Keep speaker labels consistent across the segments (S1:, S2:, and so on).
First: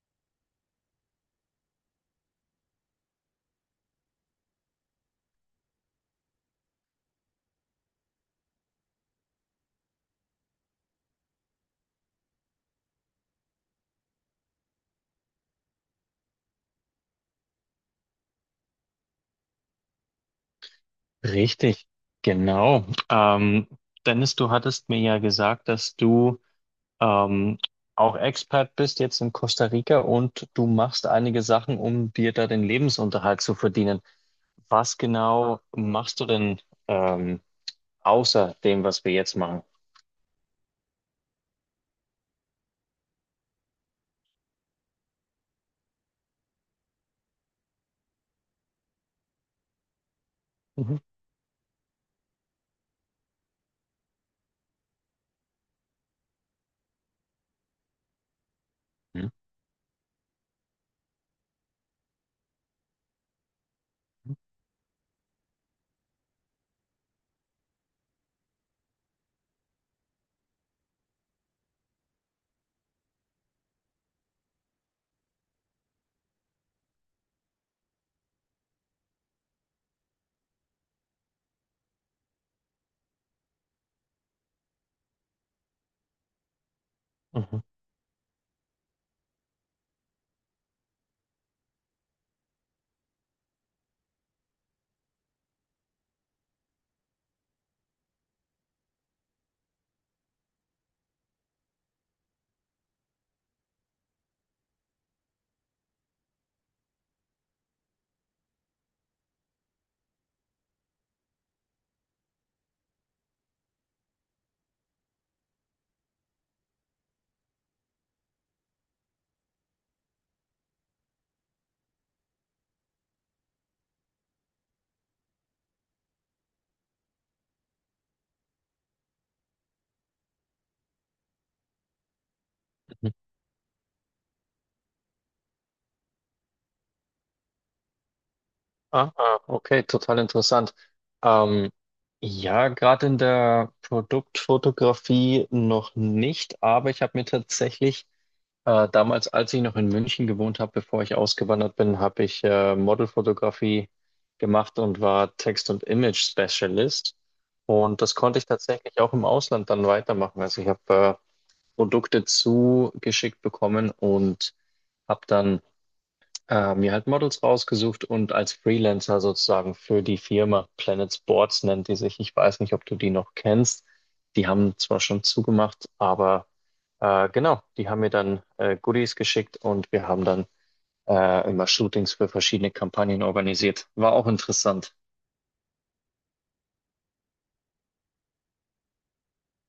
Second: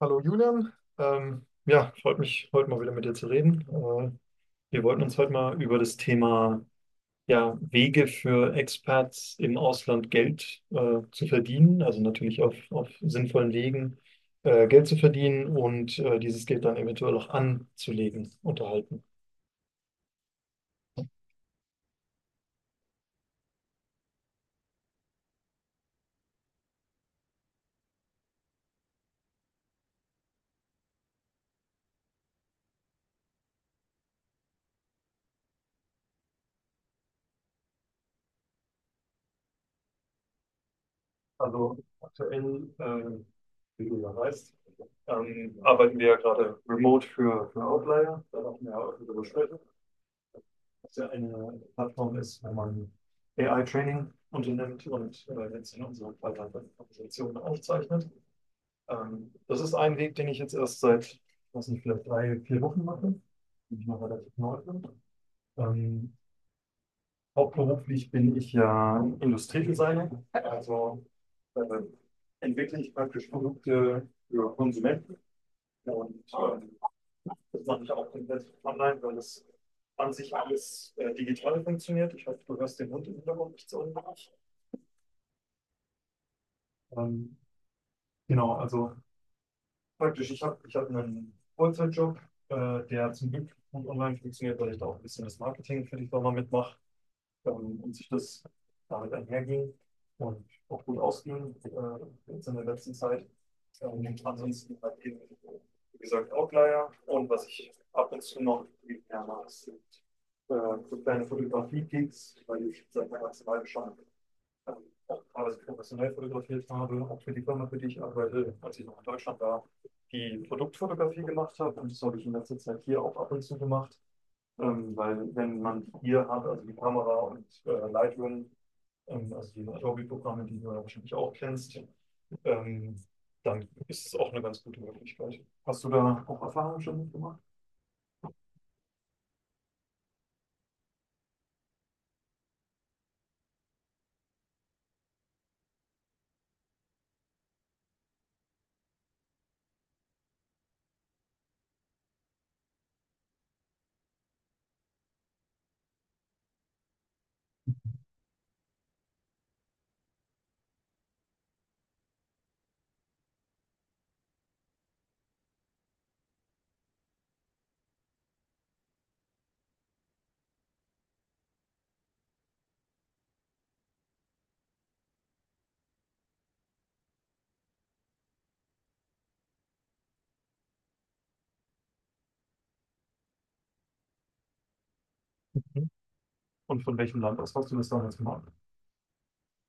S1: Hallo Julian, ja, freut mich, heute mal wieder mit dir zu reden. Wir wollten uns heute mal über das Thema ja, Wege für Expats im Ausland Geld zu verdienen, also natürlich auf sinnvollen Wegen Geld zu verdienen und dieses Geld dann eventuell auch anzulegen, unterhalten.
S2: Richtig, genau. Dennis, du hattest mir ja gesagt, dass du ähm, auch Expat bist jetzt in Costa Rica und du machst einige Sachen, um dir da den Lebensunterhalt zu verdienen. Was genau machst du denn ähm, außer dem, was wir jetzt machen?
S1: Also aktuell, wie du ja weißt, arbeiten wir ja gerade remote für Outlier, da machen wir ja auch darüber
S2: Mhm.
S1: ja eine Plattform ist, wenn man AI-Training unternimmt und jetzt in unserer Präsentation aufzeichnet.
S2: Hm?
S1: Das ist ein Weg, den ich jetzt erst seit, was nicht, vielleicht 3, 4 Wochen mache, bin ich noch relativ neu bin. Ähm, Hauptberuflich bin ich ja Industriedesigner, also äh, entwickle ich praktisch Produkte für Konsumenten und das mache ich auch komplett online, weil das an sich alles digital funktioniert. Ich hoffe, du hörst den Hund im Hintergrund nicht so unbedingt. Ähm,
S2: Mhm.
S1: genau, also praktisch, ich hab einen Vollzeitjob, der zum Glück gut online funktioniert, weil ich da auch ein bisschen das Marketing für die Firma mitmache. Und sich das damit einherging und auch gut ausging jetzt in der letzten Zeit. Ansonsten halt eben, wie gesagt, Outlier, und was ich ab und zu noch viel mehr mache, sind äh, so kleine Fotografie-Gigs, weil ich seit meiner Zeit schon ähm, auch teilweise professionell fotografiert habe, auch für die Firma, für die ich arbeite, als ich noch in Deutschland war, die Produktfotografie gemacht habe, und das habe ich in letzter Zeit hier auch ab und zu gemacht. Weil wenn man hier hat, also die Kamera und Lightroom, also die Adobe-Programme, die du ja wahrscheinlich auch kennst, ähm,
S2: Mhm.
S1: dann ist es auch eine ganz gute Möglichkeit. Hast du da auch Erfahrungen schon mitgemacht?
S2: Ah, ah, okay, total interessant. Ähm, ja, gerade in der Produktfotografie noch nicht, aber ich habe mir tatsächlich damals, als ich noch in München gewohnt habe, bevor ich ausgewandert bin, habe ich Modelfotografie gemacht und war Text- und Image-Specialist. Und das konnte ich tatsächlich auch im Ausland dann weitermachen. Also ich habe Produkte zugeschickt bekommen und habe dann mir halt Models rausgesucht und als Freelancer sozusagen für die Firma Planet Sports nennt die sich. Ich weiß nicht, ob du die noch kennst. Die haben zwar schon zugemacht, aber genau, die haben mir dann Goodies geschickt und wir haben dann immer Shootings für verschiedene Kampagnen organisiert. War auch interessant.
S1: Und von welchem Land aus hast du das damals gemacht?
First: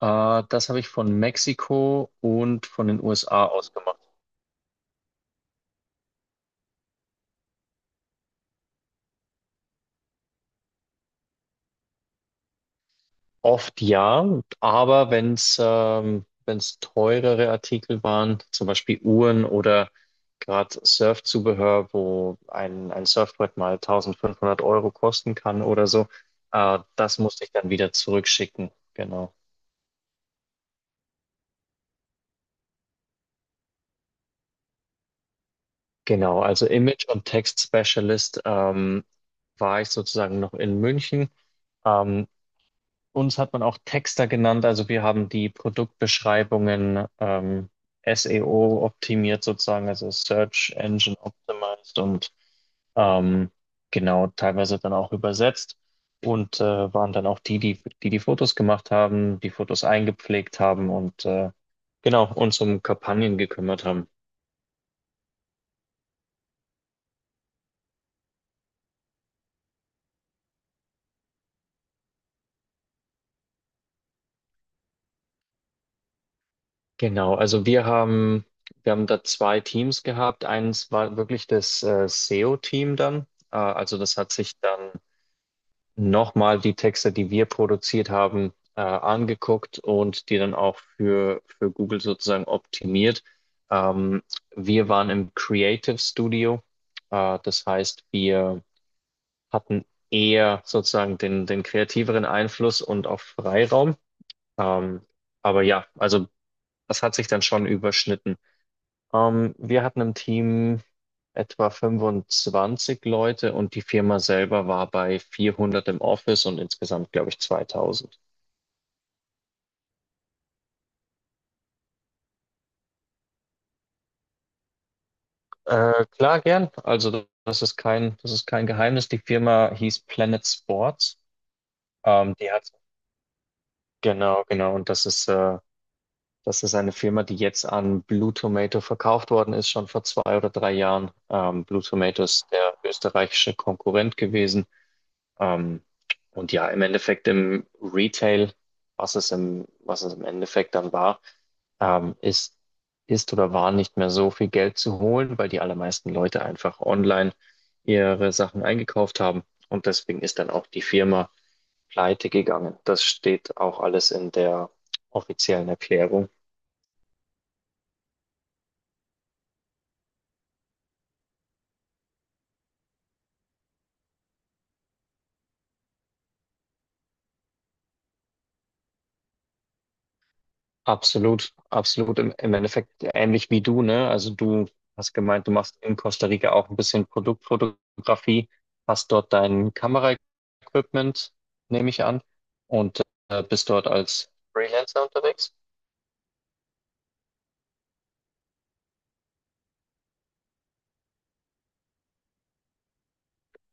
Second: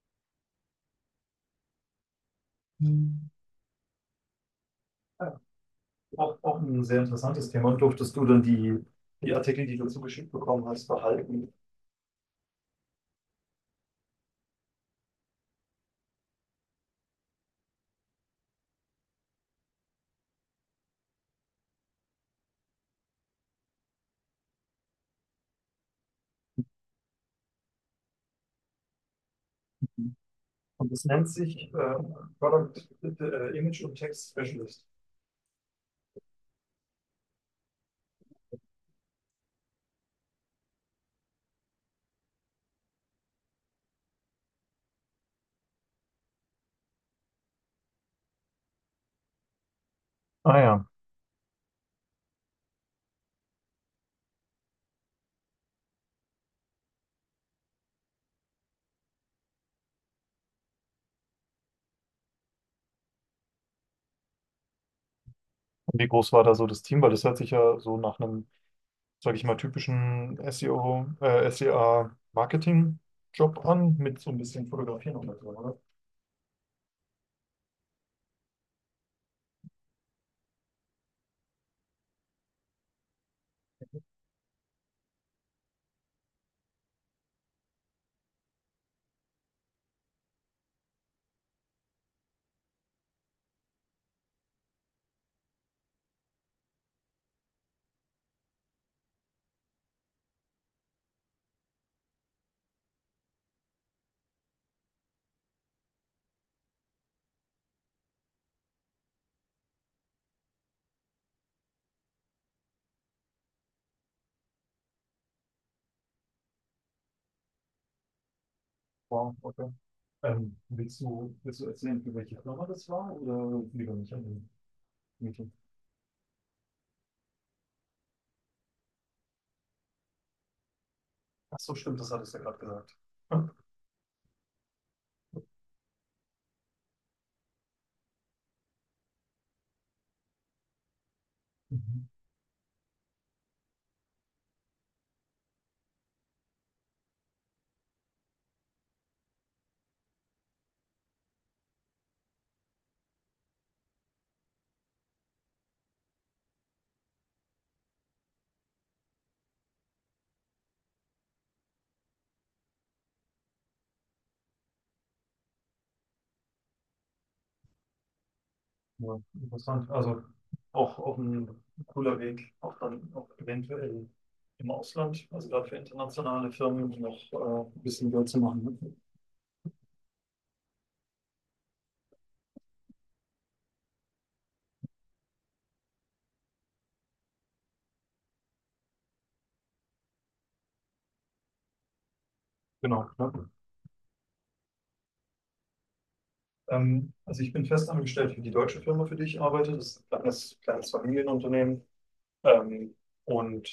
S2: Das habe ich von Mexiko und von den
S1: Mhm.
S2: USA aus gemacht.
S1: Ja, auch, auch ein sehr interessantes Thema. Und durftest du dann die, die Artikel, die du zugeschickt bekommen hast, behalten?
S2: Oft ja, aber wenn es teurere Artikel waren, zum Beispiel Uhren oder gerade Surfzubehör, wo ein Surfbrett mal 1.500 € kosten kann oder so, das musste ich dann wieder zurückschicken. Genau.
S1: Mhm. Und das nennt sich Product Image und Text Specialist.
S2: Genau, also Image- und Text-Specialist war ich sozusagen noch in München. Ähm, Uns hat man auch Texter genannt, also wir haben die Produktbeschreibungen SEO optimiert sozusagen, also
S1: Ah
S2: Search
S1: ja.
S2: Engine Optimized und ähm, genau teilweise dann auch übersetzt und waren dann auch die die Fotos gemacht haben, die Fotos eingepflegt haben und genau uns um Kampagnen gekümmert haben.
S1: Und wie groß war da so das Team? Weil das hört sich ja so nach einem, sage ich mal, typischen SEO, SEA-Marketing-Job an, mit so ein bisschen Fotografieren und so, oder?
S2: Genau, also wir haben da zwei Teams gehabt. Eins war wirklich das SEO-Team dann, also das hat sich dann nochmal die Texte, die wir produziert haben, angeguckt und die dann auch für Google sozusagen optimiert. Ähm, wir waren im Creative Studio. Das heißt, wir hatten eher sozusagen den kreativeren Einfluss und auch Freiraum. Ähm, aber ja, also das hat sich dann schon überschnitten. Wir hatten im Team etwa 25 Leute und die Firma selber war bei 400 im Office und insgesamt, glaube ich, 2000.
S1: Wow, okay. Willst du erzählen, für welche Firma das war, oder lieber nicht an den Meeting?
S2: Klar, gern. Also das ist kein Geheimnis. Die Firma hieß Planet Sports.
S1: Ach so, stimmt, das hattest
S2: Ähm,
S1: du ja
S2: die
S1: gerade
S2: hat,
S1: gesagt. Ja.
S2: genau, genau. Und das ist eine Firma, die jetzt an Blue Tomato verkauft worden ist, schon vor 2 oder 3 Jahren. Blue
S1: Mhm.
S2: Tomato ist der österreichische Konkurrent gewesen. Ähm, und ja, im Endeffekt im Retail, was es im Endeffekt dann war, ähm, ist, ist oder war nicht mehr so viel Geld zu holen, weil die allermeisten Leute einfach online ihre Sachen eingekauft haben. Und deswegen ist dann auch die Firma pleite gegangen. Das steht auch alles in der offiziellen Erklärung.
S1: Ja, interessant. Also auch, auch ein cooler Weg, auch dann auch eventuell im Ausland, also gerade für internationale Firmen, noch ein bisschen Geld zu machen, ne?
S2: Absolut, absolut. Im Endeffekt ähnlich wie du, ne? Also du hast gemeint, du machst in Costa Rica auch ein bisschen Produktfotografie, hast dort dein Kameraequipment, nehme ich an, und
S1: Genau, ja.
S2: bist dort als Freelancer unterwegs.
S1: Also ich bin festangestellt für die deutsche Firma, für die ich arbeite. Das ist ein kleines, kleines Familienunternehmen. Ähm, und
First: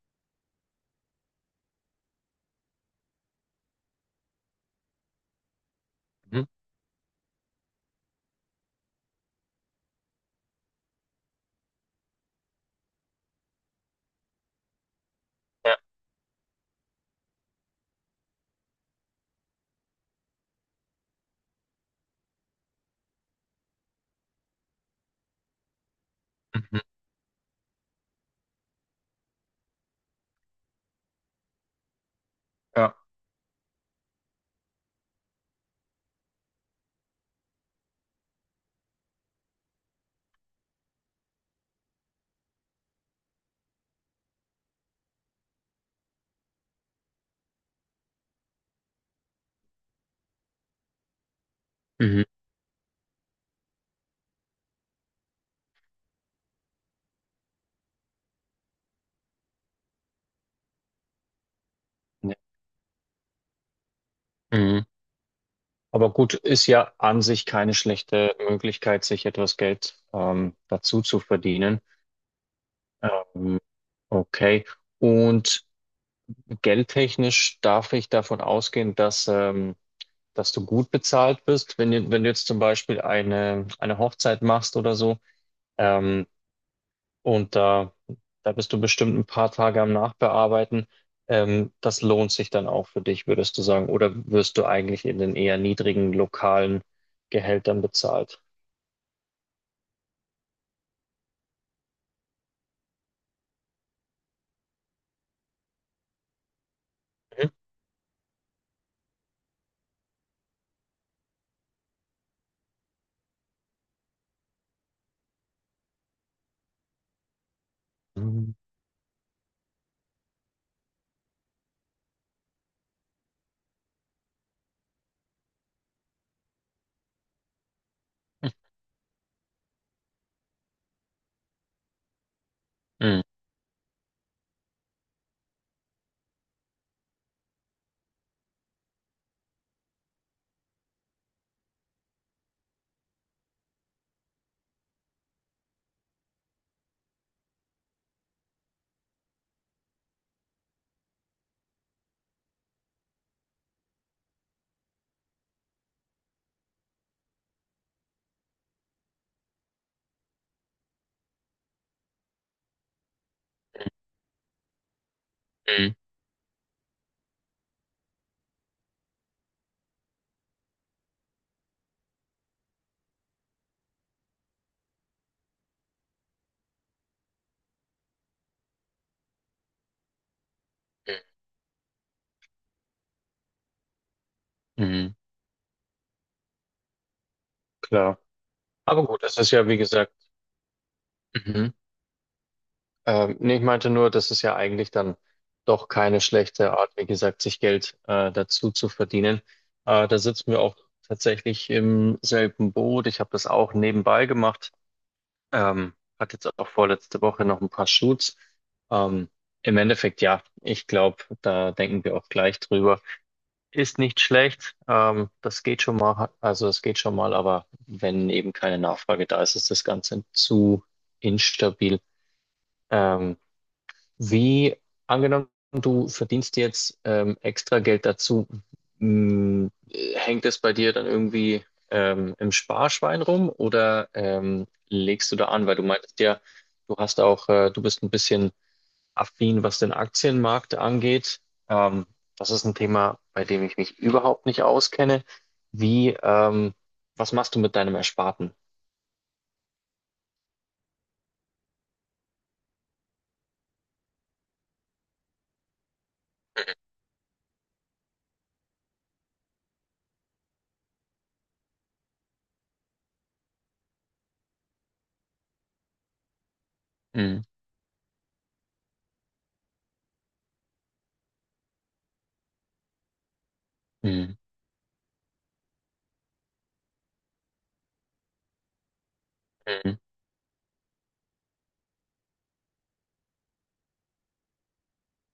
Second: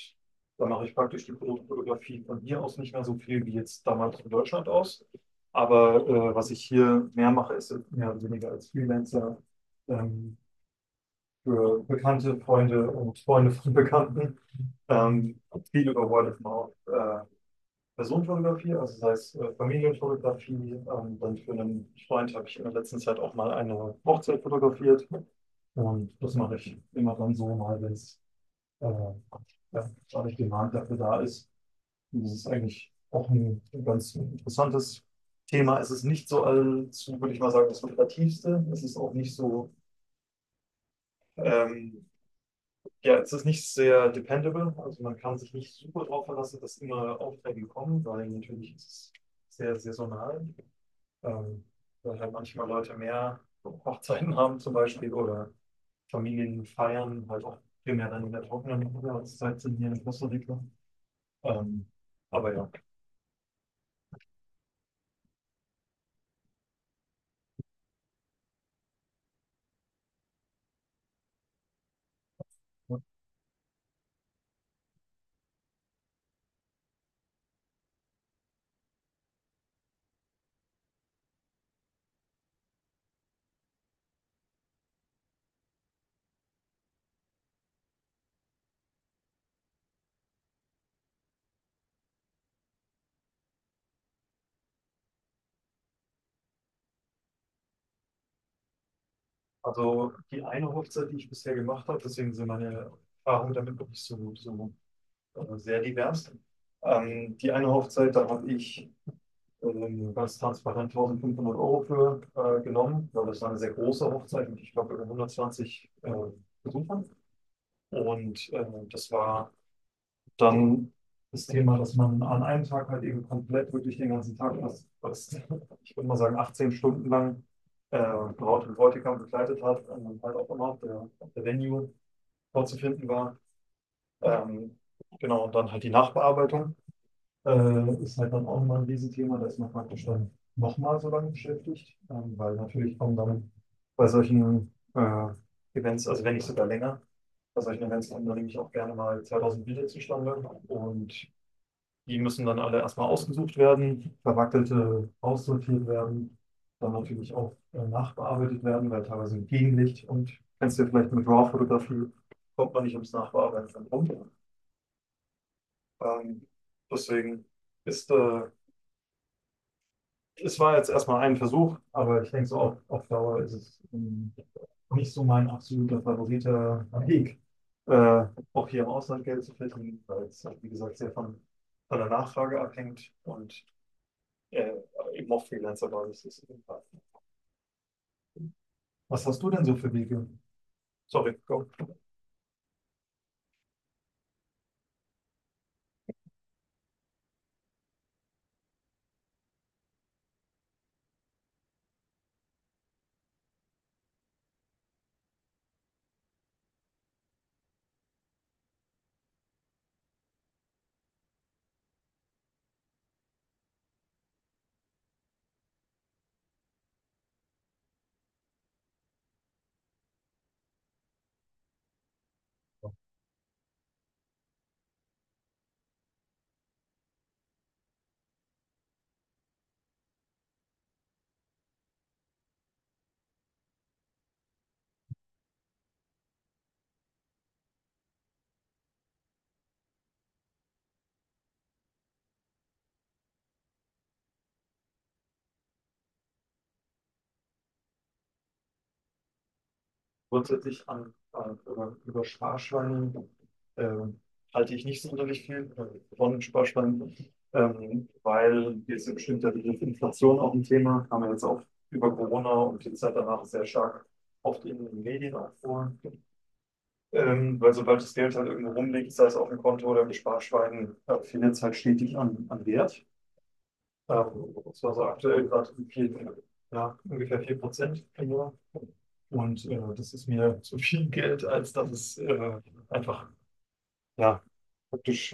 S1: da mache ich praktisch die Produktfotografie von hier aus nicht mehr so viel wie jetzt damals in Deutschland aus. Aber
S2: Mhm.
S1: was ich hier mehr mache, ist mehr oder weniger als Freelancer ähm, für Bekannte, Freunde und Freunde von Bekannten. Ähm,
S2: Ja.
S1: Viel über Word of Mouth. Personenfotografie, also sei es Familienfotografie, dann für einen Freund habe ich in der letzten Zeit auch mal eine Hochzeit fotografiert. Und das mache ich
S2: Mhm.
S1: immer dann so mal, wenn es ja, dadurch Demand dafür da ist. Und das ist eigentlich
S2: Ja.
S1: auch ein ganz interessantes Thema. Es ist nicht so allzu, würde ich mal sagen, das lukrativste. Es ist auch nicht so, ähm, ja, es ist nicht sehr dependable. Also man kann sich nicht super drauf verlassen, dass immer Aufträge kommen, weil natürlich ist es sehr saisonal. Ähm, Weil
S2: Mhm.
S1: halt manchmal Leute mehr Hochzeiten haben zum Beispiel oder Familien feiern, halt auch primär dann in der trockenen Jahreszeit sind hier in Costa Rica. Ähm,
S2: Ja.
S1: aber ja,
S2: Mhm. Aber gut, ist ja an sich keine schlechte Möglichkeit, sich etwas Geld dazu zu verdienen. Ähm, okay. Und Geldtechnisch darf ich davon ausgehen, dass du gut bezahlt bist, wenn du jetzt zum Beispiel eine Hochzeit machst oder so. Ähm, und da bist du bestimmt ein paar Tage am Nachbearbeiten. Das lohnt sich dann auch für dich, würdest du sagen. Oder wirst du eigentlich in den eher niedrigen lokalen Gehältern bezahlt?
S1: also die eine Hochzeit, die ich bisher gemacht habe, deswegen sind meine Erfahrungen damit wirklich so, so sehr divers. Die eine Hochzeit, da habe ich ganz transparent 1500 € für genommen, weil das war eine sehr große Hochzeit mit, ich glaube, über 120 Besuchern. Und
S2: Mhm.
S1: das war dann das Thema, dass man an einem Tag halt eben komplett wirklich den ganzen Tag, was, was ich würde mal sagen, 18 Stunden lang Braut und Bräutigam begleitet hat und dann halt auch immer der, der Venue vorzufinden
S2: Mhm.
S1: war. Ähm, genau, und dann halt die Nachbearbeitung ist halt dann auch immer ein Riesenthema, da ist man praktisch dann nochmal so lange beschäftigt, weil natürlich kommen dann bei solchen Events, also wenn nicht sogar länger, bei solchen Events kommen dann nämlich auch gerne mal 2000 Bilder zustande, und die müssen dann alle erstmal ausgesucht werden, verwackelte aussortiert werden, dann natürlich auch nachbearbeitet werden, weil teilweise im Gegenlicht, und kennst du ja vielleicht mit RAW-Fotografie, kommt man nicht ums Nachbearbeiten dran rum.
S2: Mhm.
S1: Ähm, deswegen ist, äh, es war jetzt erstmal ein Versuch, aber ich denke so auf Dauer ist es nicht so mein absoluter favoriter Weg, äh, auch hier im Ausland Geld zu verdienen, weil es, wie gesagt, sehr
S2: Mhm.
S1: von der Nachfrage abhängt und äh,
S2: Mhm.
S1: eben auch Freelancer-Basis ist.
S2: Klar. Aber gut,
S1: Was
S2: es
S1: hast du
S2: ist
S1: denn
S2: ja
S1: so
S2: wie
S1: für
S2: gesagt.
S1: Wege? Sorry, go.
S2: Mhm. Nee, ich meinte nur, das ist ja eigentlich dann doch keine schlechte Art, wie gesagt, sich Geld dazu zu verdienen. Da sitzen wir auch tatsächlich im selben Boot. Ich habe das auch nebenbei gemacht. Ähm, hatte jetzt auch vorletzte Woche noch ein paar Shoots. Ähm, im Endeffekt, ja, ich glaube, da denken wir auch gleich drüber. Ist nicht schlecht. Das geht schon mal, also es geht schon mal, aber wenn eben keine Nachfrage da ist, ist das Ganze zu instabil. Ähm, wie angenommen, du verdienst jetzt extra Geld dazu, mh, hängt es bei dir dann irgendwie im Sparschwein rum oder legst du da an? Weil du meintest ja, du bist ein bisschen affin, was den Aktienmarkt angeht. Ähm, das ist ein Thema, bei dem ich mich überhaupt nicht auskenne. Wie, ähm, was machst du mit deinem Ersparten?
S1: Grundsätzlich über Sparschweine ähm, halte ich nicht sonderlich viel von Sparschweinen, weil jetzt im bestimmter Begriff Inflation auch ein Thema, haben wir jetzt auch über Corona und die Zeit danach sehr stark oft in den Medien auch vor.
S2: Mhm.
S1: Weil sobald das Geld halt irgendwo rumliegt, sei es auf dem Konto oder im Sparschwein, findet es halt stetig an, an Wert.
S2: Mhm.
S1: Das war so aktuell gerade vier, ja, ungefähr 4 Prozent im Jahr. Und
S2: Mhm.
S1: das ist mir zu viel Geld, als dass es einfach ja, praktisch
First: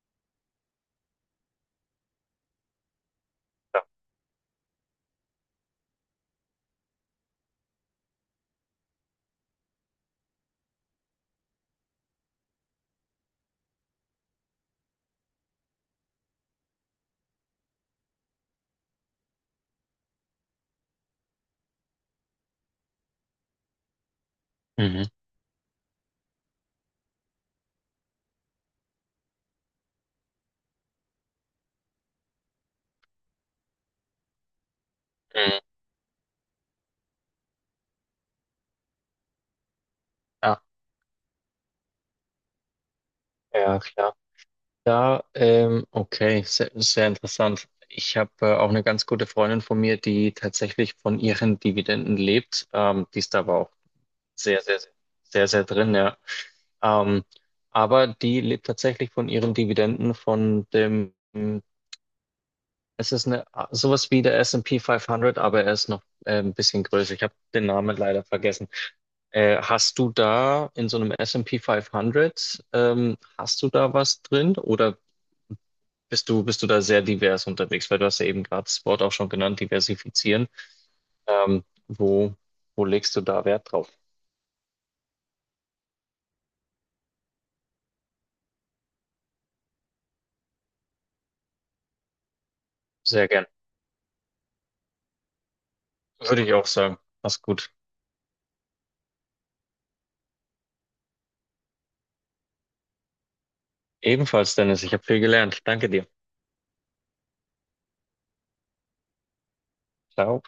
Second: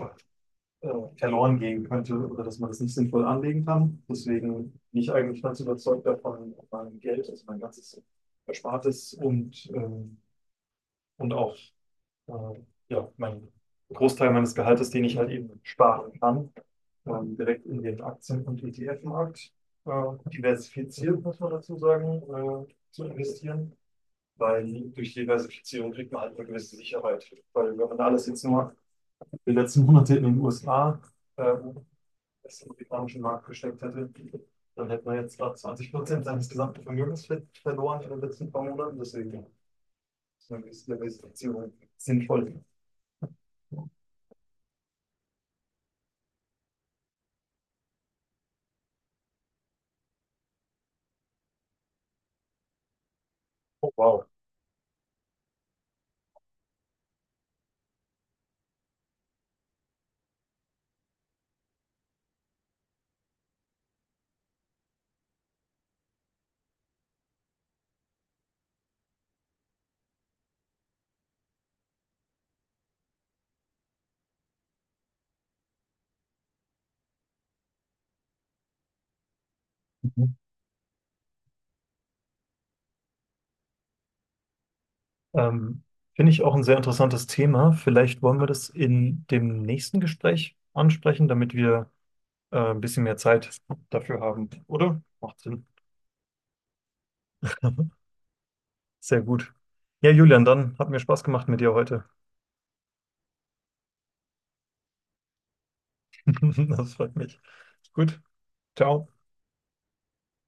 S1: äh, verloren gehen könnte oder dass man das nicht sinnvoll anlegen kann. Deswegen bin ich eigentlich ganz überzeugt davon, mein Geld, also mein ganzes Erspartes und auch äh, ja, mein Großteil meines Gehaltes, den ich halt eben sparen kann, direkt in den Aktien- und ETF-Markt diversifiziert, muss man dazu sagen, zu investieren, weil
S2: Mhm.
S1: durch Diversifizierung kriegt man halt eine gewisse Sicherheit. Weil wenn man alles jetzt nur die letzten Monate in den USA äh, das im amerikanischen Markt gesteckt hätte, dann hätte man jetzt gerade
S2: Mhm.
S1: 20% seines gesamten Vermögens verloren in den letzten paar Monaten. Deswegen ist eine
S2: Ja,
S1: gewisse Diversifizierung sinnvoll.
S2: ja, klar. Ja, okay, sehr, sehr interessant. Ich habe auch eine ganz gute Freundin von mir, die tatsächlich von ihren Dividenden lebt. Die ist da aber auch
S1: Oh, wow.
S2: sehr, sehr, sehr, sehr sehr drin, ja. Ähm, aber die lebt tatsächlich von ihren Dividenden, von dem, es ist eine, sowas wie der S&P 500, aber er ist noch ein bisschen größer. Ich habe den Namen leider vergessen. Hast du da in so einem S&P 500, hast du da was drin oder bist du da sehr divers unterwegs? Weil du hast ja eben gerade das Wort auch schon genannt,
S1: Mhm.
S2: diversifizieren. Ähm, wo, wo legst du da Wert drauf?
S1: Ähm, Finde ich auch ein sehr interessantes Thema. Vielleicht wollen wir das in dem nächsten Gespräch ansprechen, damit wir ein bisschen mehr
S2: Sehr gern.
S1: Zeit dafür haben, oder? Macht Sinn.
S2: Würde ich auch sagen. Mach's gut.
S1: Sehr gut. Ja, Julian, dann hat mir Spaß gemacht mit dir heute.
S2: Ebenfalls, Dennis, ich habe viel gelernt. Danke dir.
S1: Das freut mich. Gut. Ciao.
S2: Ciao.